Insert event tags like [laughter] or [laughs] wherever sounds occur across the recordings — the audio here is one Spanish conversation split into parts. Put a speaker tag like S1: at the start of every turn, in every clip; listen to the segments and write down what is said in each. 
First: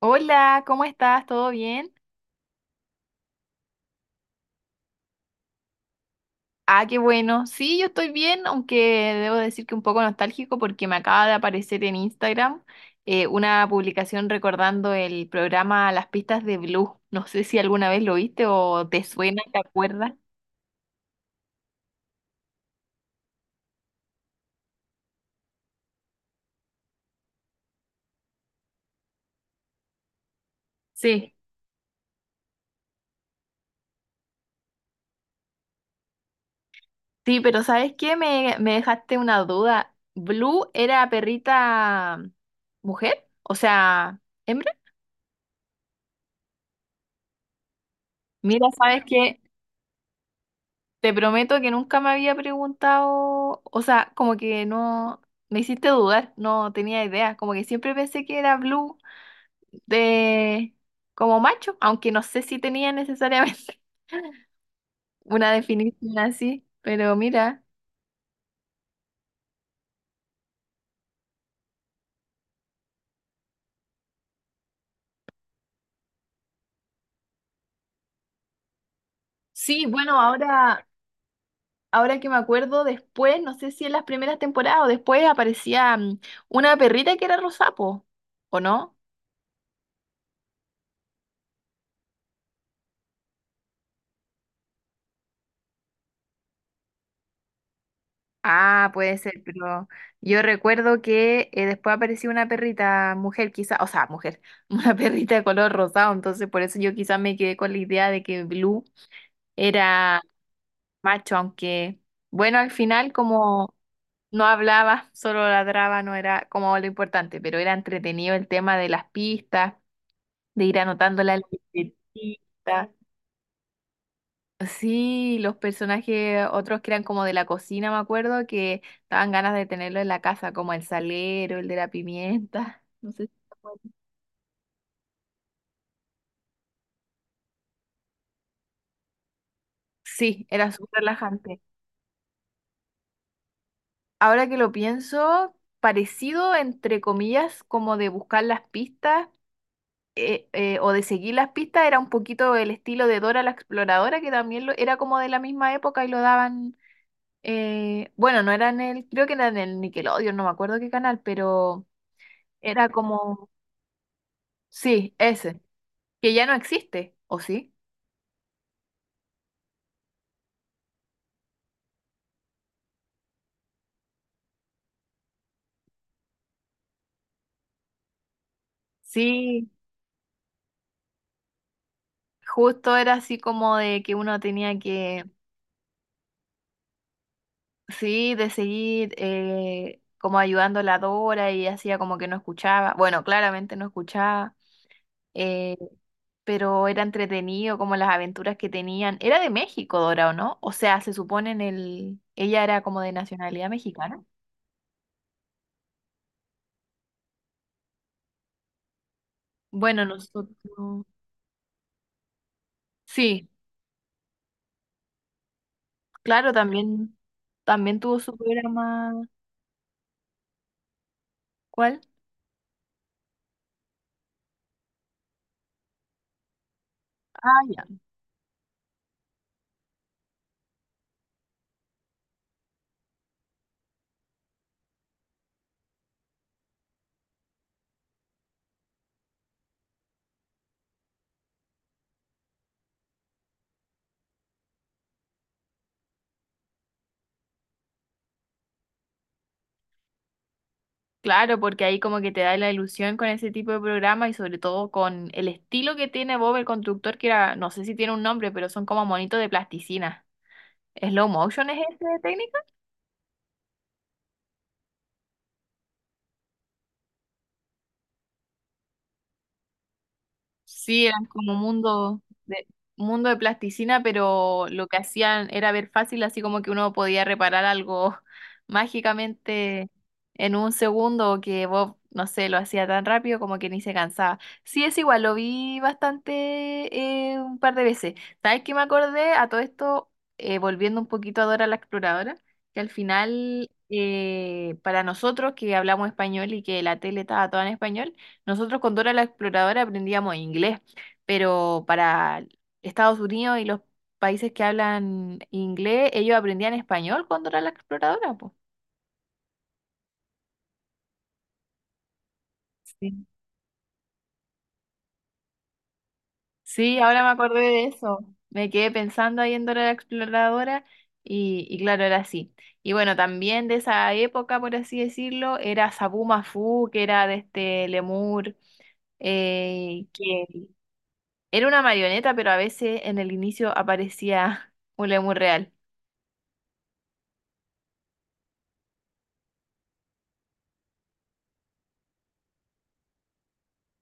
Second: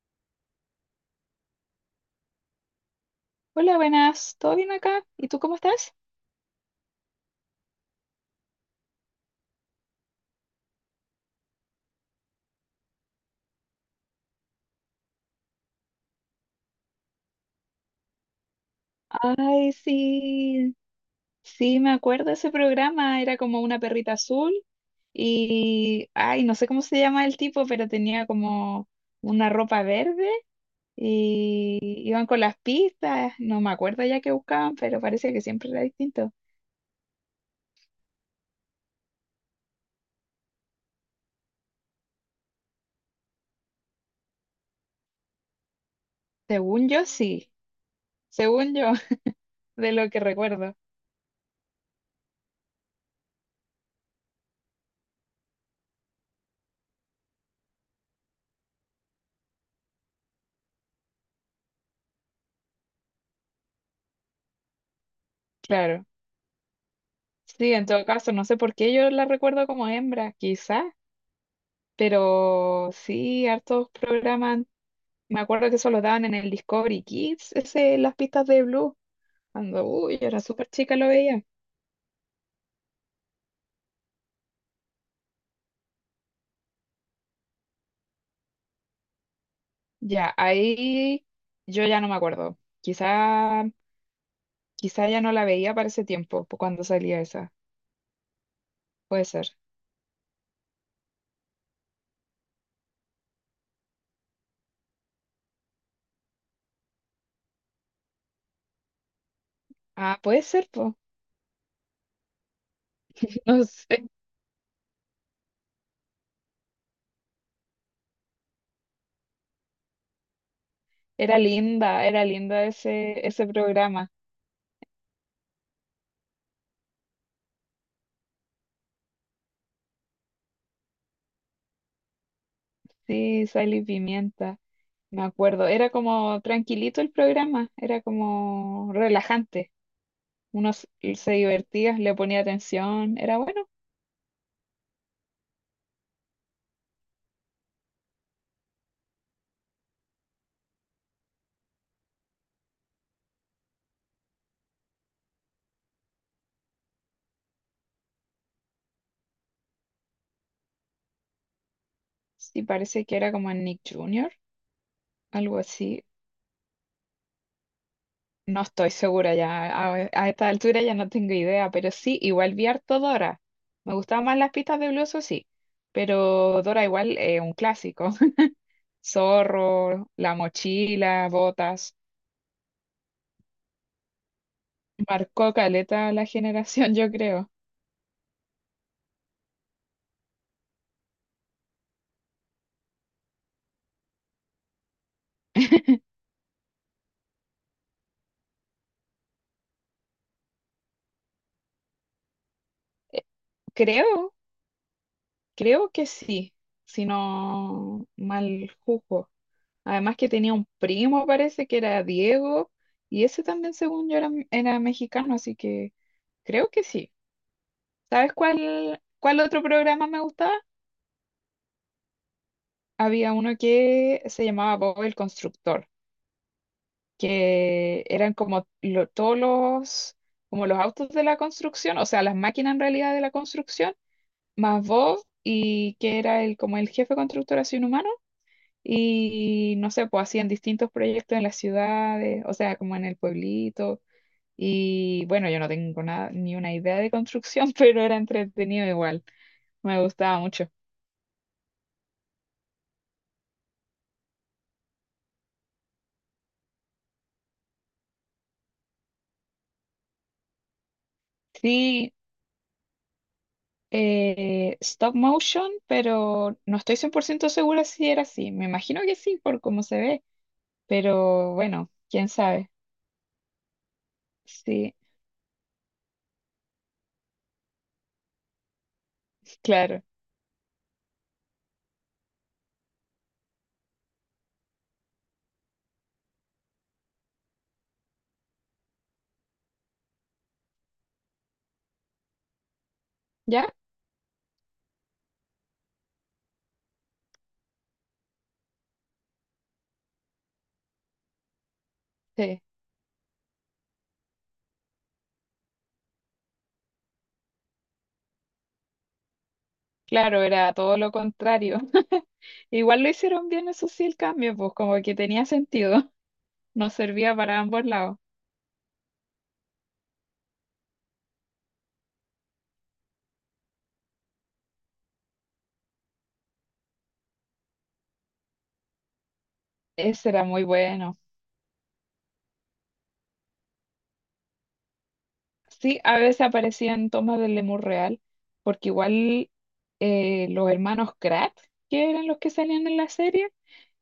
S1: Hola, ¿cómo estás? ¿Todo bien?
S2: Hola, buenas, ¿todo bien acá? ¿Y tú cómo estás?
S1: Ah, qué bueno. Sí, yo estoy bien, aunque debo decir que un poco nostálgico porque me acaba de aparecer en Instagram una publicación recordando el programa Las pistas de Blue. No sé si alguna vez lo viste o te suena, ¿te
S2: Ay,
S1: acuerdas?
S2: sí, sí, me acuerdo de ese programa, era como una perrita azul y, ay, no sé cómo se llama el tipo, pero tenía como una ropa verde
S1: Sí.
S2: y iban con las pistas, no me acuerdo ya qué buscaban, pero parece que siempre era distinto.
S1: Sí, pero ¿sabes qué? Me dejaste una duda. ¿Blue era perrita mujer? O sea, hembra.
S2: Según yo, sí,
S1: Mira,
S2: según yo,
S1: ¿sabes qué?
S2: [laughs] de lo que recuerdo,
S1: Te prometo que nunca me había preguntado, o sea, como que no, me hiciste dudar, no tenía idea, como que siempre pensé que era Blue de como macho, aunque no sé si tenía necesariamente [laughs] una
S2: claro.
S1: definición así, pero mira,
S2: Sí, en todo caso, no sé por qué yo la recuerdo como hembra, quizá, pero sí, hartos programas. Me acuerdo que eso lo daban en el Discovery Kids, ese, las pistas de Blue. Cuando,
S1: sí, bueno,
S2: uy, yo era súper
S1: ahora,
S2: chica, lo veía.
S1: ahora que me acuerdo después, no sé si en las primeras temporadas o después aparecía una perrita que era Rosapo, ¿o no?
S2: Ya, ahí yo ya no me acuerdo. Quizá ya no la veía para ese tiempo, po, cuando salía esa.
S1: Ah, puede
S2: Puede
S1: ser,
S2: ser.
S1: pero yo recuerdo que después apareció una perrita mujer, quizá, o sea, mujer, [laughs] una perrita de color rosado, entonces por eso yo quizás me quedé con la idea de que Blue
S2: Ah,
S1: era
S2: puede ser, pues.
S1: macho, aunque, bueno, al final
S2: [laughs] No
S1: como
S2: sé.
S1: no hablaba, solo ladraba, no era como lo importante, pero era entretenido el tema de las pistas, de ir anotándola en la
S2: Era linda
S1: libretita.
S2: ese programa.
S1: Sí, los personajes, otros que eran como de la cocina, me acuerdo, que daban ganas de tenerlo en la casa, como el salero, el de la pimienta. [laughs] No sé si
S2: Sí,
S1: te
S2: Sal y
S1: acuerdas.
S2: Pimienta. Me acuerdo. Era como tranquilito el programa, era como relajante.
S1: Sí, era
S2: Uno se
S1: súper
S2: se
S1: relajante.
S2: divertía, le ponía atención, era bueno.
S1: Ahora que lo pienso, parecido, entre comillas, como de buscar las pistas o de seguir las pistas, era un poquito el estilo de Dora la Exploradora, que también lo, era como de la misma época y lo daban, bueno, no era en el, creo que era en el Nickelodeon, no me acuerdo qué canal, pero
S2: Sí,
S1: era
S2: parece que era
S1: como...
S2: como en Nick Jr.,
S1: Sí,
S2: algo
S1: ese,
S2: así.
S1: que ya no existe, ¿o sí?
S2: No estoy segura ya, a esta altura ya no tengo idea, pero sí, igual vi harto Dora. Me gustaban más las pistas de Blue, eso sí, pero Dora igual es un clásico. [laughs]
S1: Sí,
S2: Zorro, la mochila, botas.
S1: justo era así como de que uno tenía que,
S2: Marcó caleta a la generación, yo creo.
S1: sí, de seguir como ayudando a la Dora y hacía como que no escuchaba, bueno, claramente no escuchaba, eh,
S2: [laughs]
S1: pero era entretenido como las aventuras que tenían. Era de México, Dora, ¿o no? O sea, se supone en el, ella era como de nacionalidad mexicana.
S2: Creo, creo que sí, si no mal juzgo.
S1: Bueno,
S2: Además que
S1: nosotros,
S2: tenía un primo, parece que era Diego, y ese
S1: sí,
S2: también, según yo, era mexicano, así que
S1: claro,
S2: creo que sí.
S1: también, también tuvo
S2: ¿Sabes
S1: su
S2: cuál,
S1: programa,
S2: cuál otro programa me gustaba?
S1: ¿cuál?
S2: Había uno que se llamaba Bob el Constructor,
S1: Ah, ya.
S2: que eran como todos los, como los autos de la construcción, o sea, las máquinas en realidad de la construcción, más Bob, y que era el, como el jefe constructor así un humano, y no sé, pues hacían distintos proyectos en las ciudades, o sea, como en el pueblito. Y bueno, yo no tengo nada, ni una idea de construcción, [laughs] pero era entretenido igual. Me gustaba mucho.
S1: Claro, porque ahí como que te da la ilusión con ese tipo de programa y sobre todo con el estilo que tiene Bob el constructor, que era, no sé si tiene un nombre, pero son como monitos de plasticina. ¿Slow motion es esa
S2: Sí,
S1: técnica?
S2: stop motion, pero no estoy 100% segura si era así. Me imagino que sí, por cómo se ve,
S1: Sí, eran como
S2: pero bueno, quién sabe.
S1: mundo de plasticina, pero lo
S2: Sí,
S1: que hacían era ver fácil, así como que uno podía reparar algo [laughs] mágicamente
S2: claro.
S1: en un segundo, o que Bob, no sé, lo hacía tan rápido como que ni se cansaba. Sí, es igual, lo vi bastante un par de veces. ¿Sabes qué me acordé? A todo esto, volviendo un poquito a Dora la Exploradora, que al final,
S2: ¿Ya?
S1: para nosotros que hablamos español y que la tele estaba toda en español, nosotros con Dora la Exploradora aprendíamos inglés, pero para
S2: Sí,
S1: Estados Unidos y los países que hablan inglés, ellos aprendían español con Dora la Exploradora, pues.
S2: claro, era todo lo contrario. [laughs] Igual lo
S1: Sí.
S2: hicieron bien, eso sí, el cambio, pues como que tenía sentido. [laughs] Nos
S1: Sí, ahora me
S2: servía para
S1: acordé de
S2: ambos
S1: eso.
S2: lados.
S1: Me quedé pensando ahí en Dora la Exploradora y claro, era así. Y bueno, también de esa época, por así decirlo, era Sabu Mafu, que era de este Lemur,
S2: Ese era
S1: que
S2: muy bueno.
S1: era una marioneta, pero a veces en el inicio aparecía un Lemur real.
S2: Sí, a veces aparecían tomas del Lemur real, porque igual los hermanos Kratt, que eran los que salían en la serie,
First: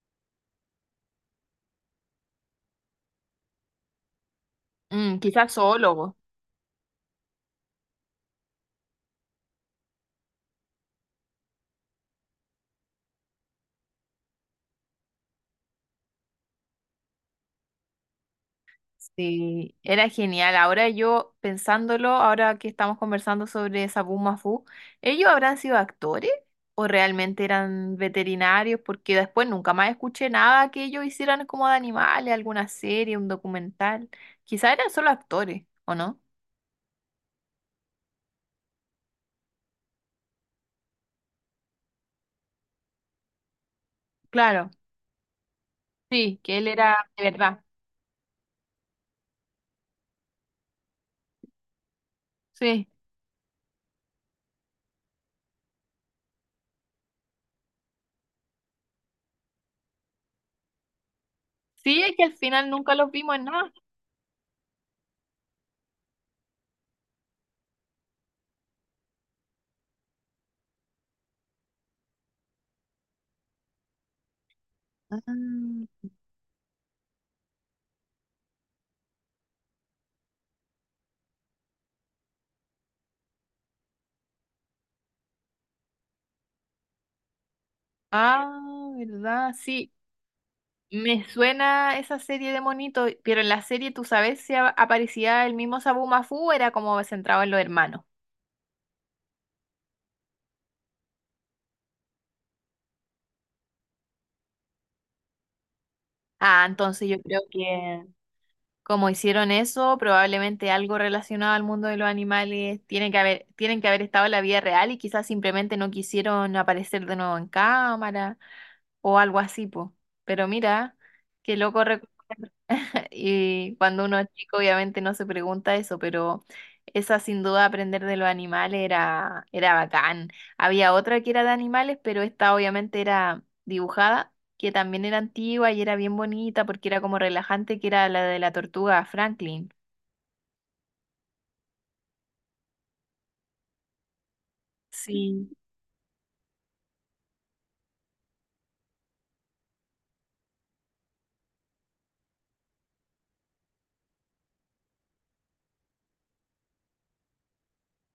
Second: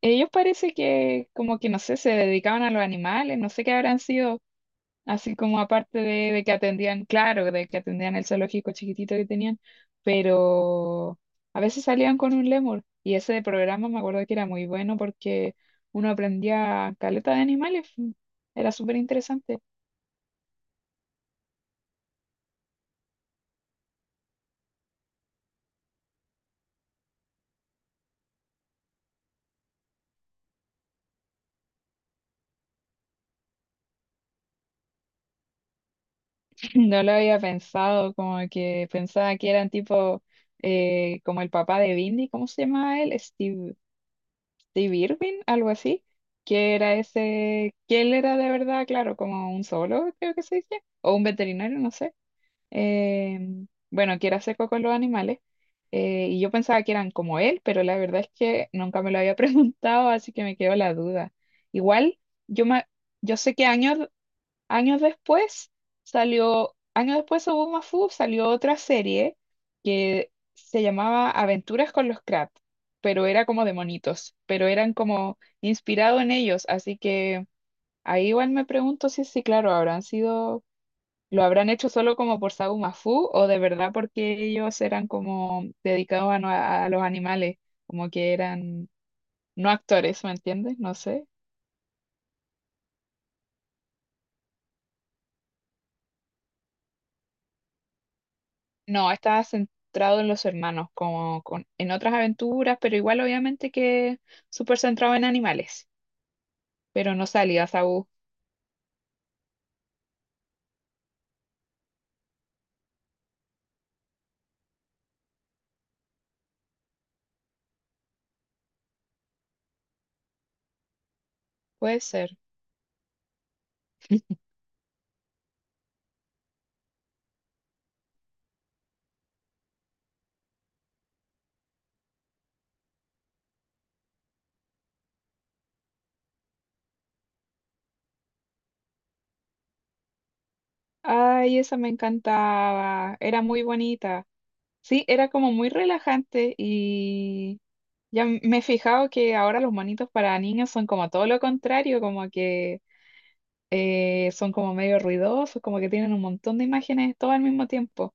S2: ellos parece que como que no sé, se dedicaban a los animales, no sé qué habrán sido,
S1: Mm,
S2: así
S1: quizás
S2: como aparte
S1: zoólogo.
S2: de que atendían, claro, de que atendían el zoológico chiquitito que tenían, pero a veces salían con un Lemur y ese de programa me acuerdo que era muy bueno porque uno aprendía caleta de animales, era súper interesante.
S1: Sí, era genial. Ahora yo pensándolo, ahora que estamos conversando sobre Sabu Mafu, ¿ellos habrán sido actores o realmente eran veterinarios? Porque después nunca más escuché nada que ellos hicieran como de animales, alguna serie, un documental. Quizás eran solo actores, ¿o no?
S2: No lo había pensado, como que pensaba que eran tipo como el papá de Bindi, ¿cómo se llamaba él? Steve,
S1: Claro,
S2: Steve Irwin, algo así,
S1: sí, que él
S2: que era
S1: era de verdad.
S2: ese, que él era de verdad, claro, como un solo, creo que se dice, o un veterinario, no sé.
S1: Sí,
S2: Bueno, que era seco con los animales, y yo pensaba que eran como él, pero la verdad es que nunca me lo había [laughs] preguntado, así que me quedó la duda.
S1: sí, es
S2: Igual,
S1: que al
S2: yo,
S1: final
S2: me,
S1: nunca los vimos
S2: yo
S1: en
S2: sé qué
S1: nada.
S2: año. Años después salió, años después hubo Mafu, salió otra serie que se llamaba Aventuras con los Crab, pero era como de monitos, pero eran como
S1: Ah,
S2: inspirado en ellos, así que ahí igual me pregunto si sí, claro, habrán sido, lo habrán hecho solo como por Sabu Mafu o de verdad porque ellos eran como dedicados a, a los animales, como que
S1: ah,
S2: eran
S1: ¿verdad?
S2: no
S1: Sí.
S2: actores, ¿me entiendes? No
S1: Me
S2: sé.
S1: suena esa serie de monitos, pero en la serie, ¿tú sabes si aparecía el mismo Sabu Mafu? Era como centrado en los hermanos.
S2: No, estaba centrado en los hermanos, como con, en otras aventuras, pero igual obviamente que súper centrado en animales.
S1: Ah, entonces
S2: Pero
S1: yo
S2: no
S1: creo
S2: salía,
S1: que
S2: Saúl.
S1: como hicieron eso, probablemente algo relacionado al mundo de los animales tiene que haber, tienen que haber estado en la vida real y quizás simplemente no quisieron aparecer de nuevo en cámara o algo así, po. Pero mira, qué loco.
S2: Puede ser.
S1: Y cuando uno es chico, obviamente no se pregunta eso, pero esa sin duda aprender de los animales era, era bacán. Había otra que era de animales, pero esta obviamente era dibujada, que también era antigua y era bien bonita porque era como relajante, que era la de la tortuga Franklin.
S2: Ay, esa me encantaba. Era muy bonita. Sí, era
S1: Sí,
S2: como muy relajante y ya me he fijado que ahora los monitos para niños son como todo lo contrario, como que son como medio ruidosos, como que tienen un montón de imágenes todo al mismo tiempo.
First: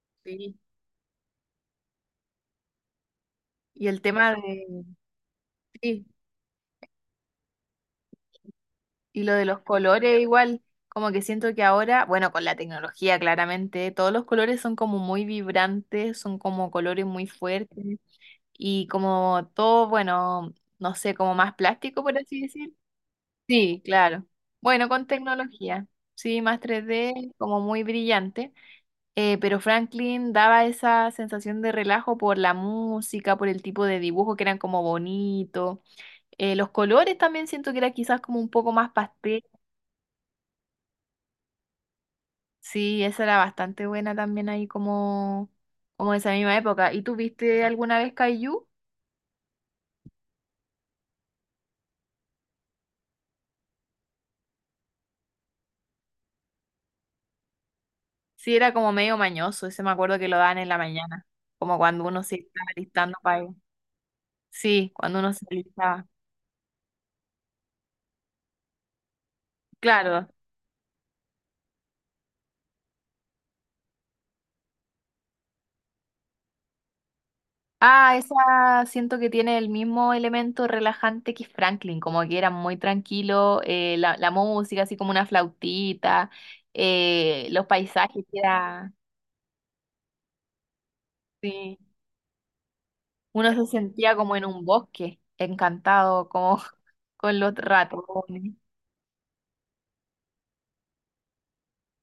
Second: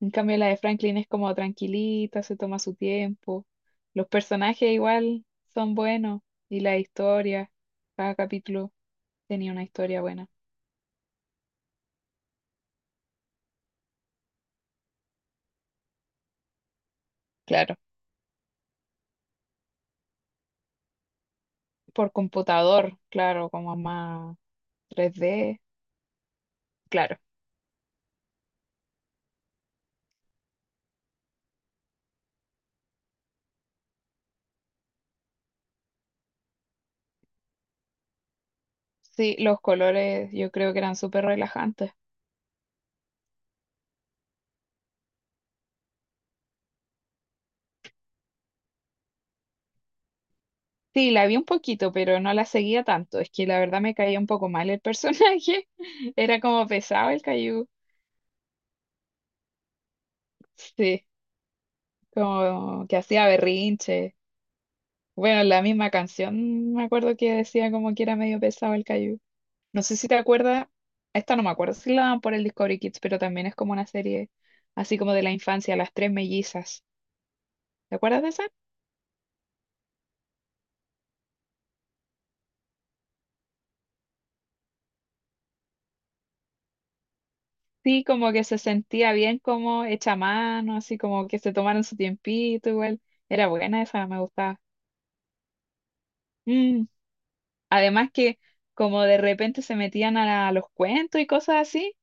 S2: En cambio, la
S1: sí,
S2: de Franklin es como tranquilita, se toma su tiempo.
S1: y el
S2: Los
S1: tema de,
S2: personajes igual son
S1: sí,
S2: buenos y la historia, cada capítulo
S1: y lo de
S2: tenía
S1: los
S2: una historia
S1: colores
S2: buena.
S1: igual, como que siento que ahora, bueno, con la tecnología claramente, todos los colores son como muy vibrantes, son como colores muy
S2: Claro,
S1: fuertes, y como todo, bueno, no sé, como más plástico,
S2: por
S1: por así decir.
S2: computador, claro, como
S1: Sí, claro.
S2: más
S1: Bueno, con
S2: 3D,
S1: tecnología, sí, más tres
S2: claro.
S1: d como muy brillante. Pero Franklin daba esa sensación de relajo por la música, por el tipo de dibujo que eran como bonito. Los colores también siento que era quizás como un poco más
S2: Sí,
S1: pastel,
S2: los colores yo creo que eran súper relajantes.
S1: sí, esa era bastante buena también ahí como, como de esa misma época. ¿Y tú viste alguna vez Kaiju?
S2: Sí, la vi un poquito, pero no la seguía tanto. Es que la verdad me caía un poco mal el personaje. [laughs] Era como pesado el Caillou.
S1: Sí, era como medio mañoso, ese me acuerdo que lo daban en la
S2: Sí,
S1: mañana, como cuando uno se estaba
S2: como que
S1: listando
S2: hacía
S1: para ir.
S2: berrinche.
S1: Sí, cuando uno
S2: Bueno,
S1: se
S2: la misma
S1: listaba.
S2: canción me acuerdo que decía como que era medio pesado el Caillou. No sé si te
S1: Claro.
S2: acuerdas, esta no me acuerdo si la dan por el Discovery Kids, pero también es como una serie así como de la infancia, Las Tres Mellizas. ¿Te
S1: Ah,
S2: acuerdas de
S1: esa
S2: esa?
S1: siento que tiene el mismo elemento relajante que Franklin, como que era muy tranquilo, la música, así como una flautita, los
S2: Sí,
S1: paisajes,
S2: como
S1: que
S2: que se
S1: era...
S2: sentía bien como hecha a mano, así como que se
S1: Sí,
S2: tomaron su tiempito igual. Era
S1: uno se
S2: buena esa,
S1: sentía
S2: me
S1: como en
S2: gustaba.
S1: un bosque, encantado, como
S2: Mm.
S1: [laughs] con los
S2: Además que
S1: ratones.
S2: como de repente se metían a, a los cuentos y cosas así,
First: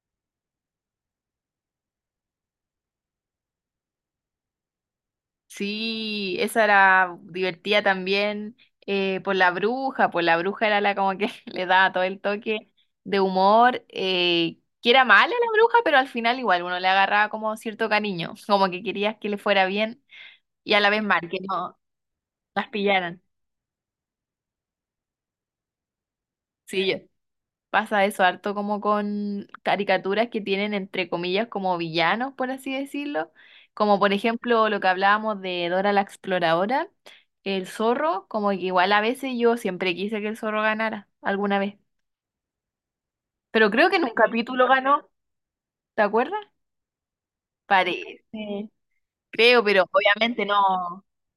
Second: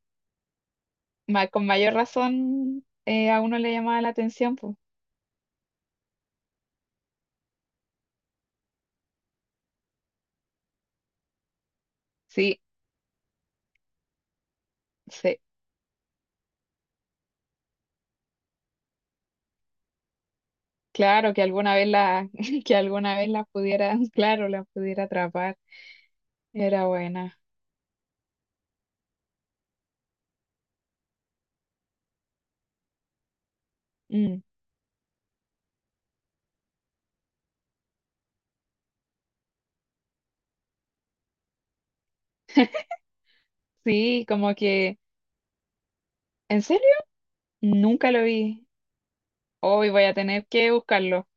S2: con mayor razón a uno le llamaba la atención, pues.
S1: Sí, esa era divertida también por la bruja, por la bruja era la como que [laughs] le daba todo el
S2: Sí.
S1: toque de humor, que era mala
S2: Sí,
S1: la bruja, pero al final igual uno le agarraba como cierto cariño, como que querías que le fuera bien y a la vez mal,
S2: claro,
S1: que
S2: que alguna
S1: no
S2: vez la, [laughs]
S1: las
S2: que alguna
S1: pillaran.
S2: vez la pudiera, [laughs] claro, la pudiera atrapar. Era
S1: Sí, yo,
S2: buena.
S1: pasa eso harto como con caricaturas que tienen entre comillas como villanos, por así decirlo, como por
S2: Mm.
S1: ejemplo lo que hablábamos de Dora la Exploradora, el zorro, como que igual a veces yo siempre quise que el zorro ganara alguna vez, pero creo que en un
S2: Sí, como
S1: capítulo
S2: que,
S1: ganó, ¿te acuerdas?
S2: ¿en serio? Nunca lo
S1: Parece,
S2: vi.
S1: creo, pero
S2: Hoy voy a
S1: obviamente
S2: tener
S1: no,
S2: que buscarlo.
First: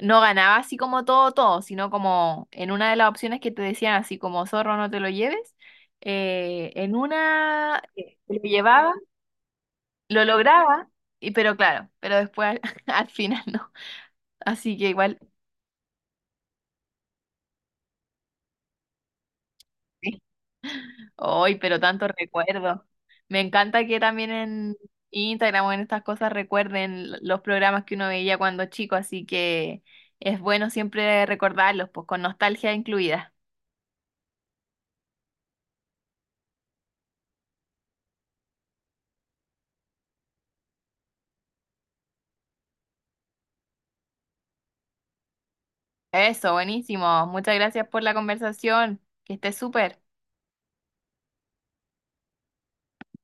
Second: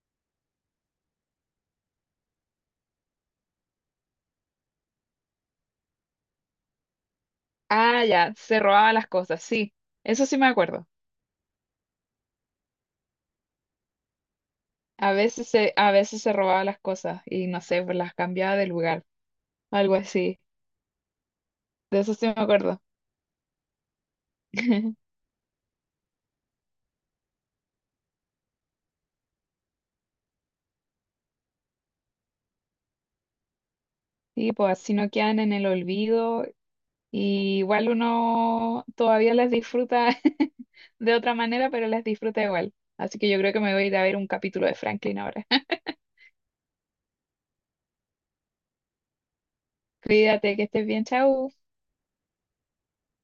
S1: no ganaba así como todo, todo, sino como en una de las opciones que te decían así como zorro no te lo lleves, eh, en una
S2: Ah,
S1: eh,
S2: ya,
S1: se lo
S2: se
S1: llevaba.
S2: robaba las cosas, sí.
S1: Lo
S2: Eso sí me acuerdo.
S1: lograba, y, pero claro, pero después al, [laughs] al final no. Así que igual,
S2: A veces se robaba las cosas y no sé, pues las cambiaba de lugar, algo
S1: sí,
S2: así.
S1: hoy, pero
S2: De
S1: tanto
S2: eso sí me acuerdo.
S1: recuerdo. Me encanta que también en
S2: [laughs]
S1: Instagram o en estas cosas recuerden los programas que uno veía cuando chico, así que es bueno siempre recordarlos, pues con nostalgia incluida.
S2: Sí, pues así no quedan en el olvido. Y igual uno todavía las disfruta [laughs] de otra manera, pero las disfruta igual. Así que yo creo que me voy a ir a ver un capítulo de Franklin ahora.
S1: Eso, buenísimo. Muchas gracias por la conversación. Que estés súper.
S2: [laughs] Cuídate, que estés bien, chau.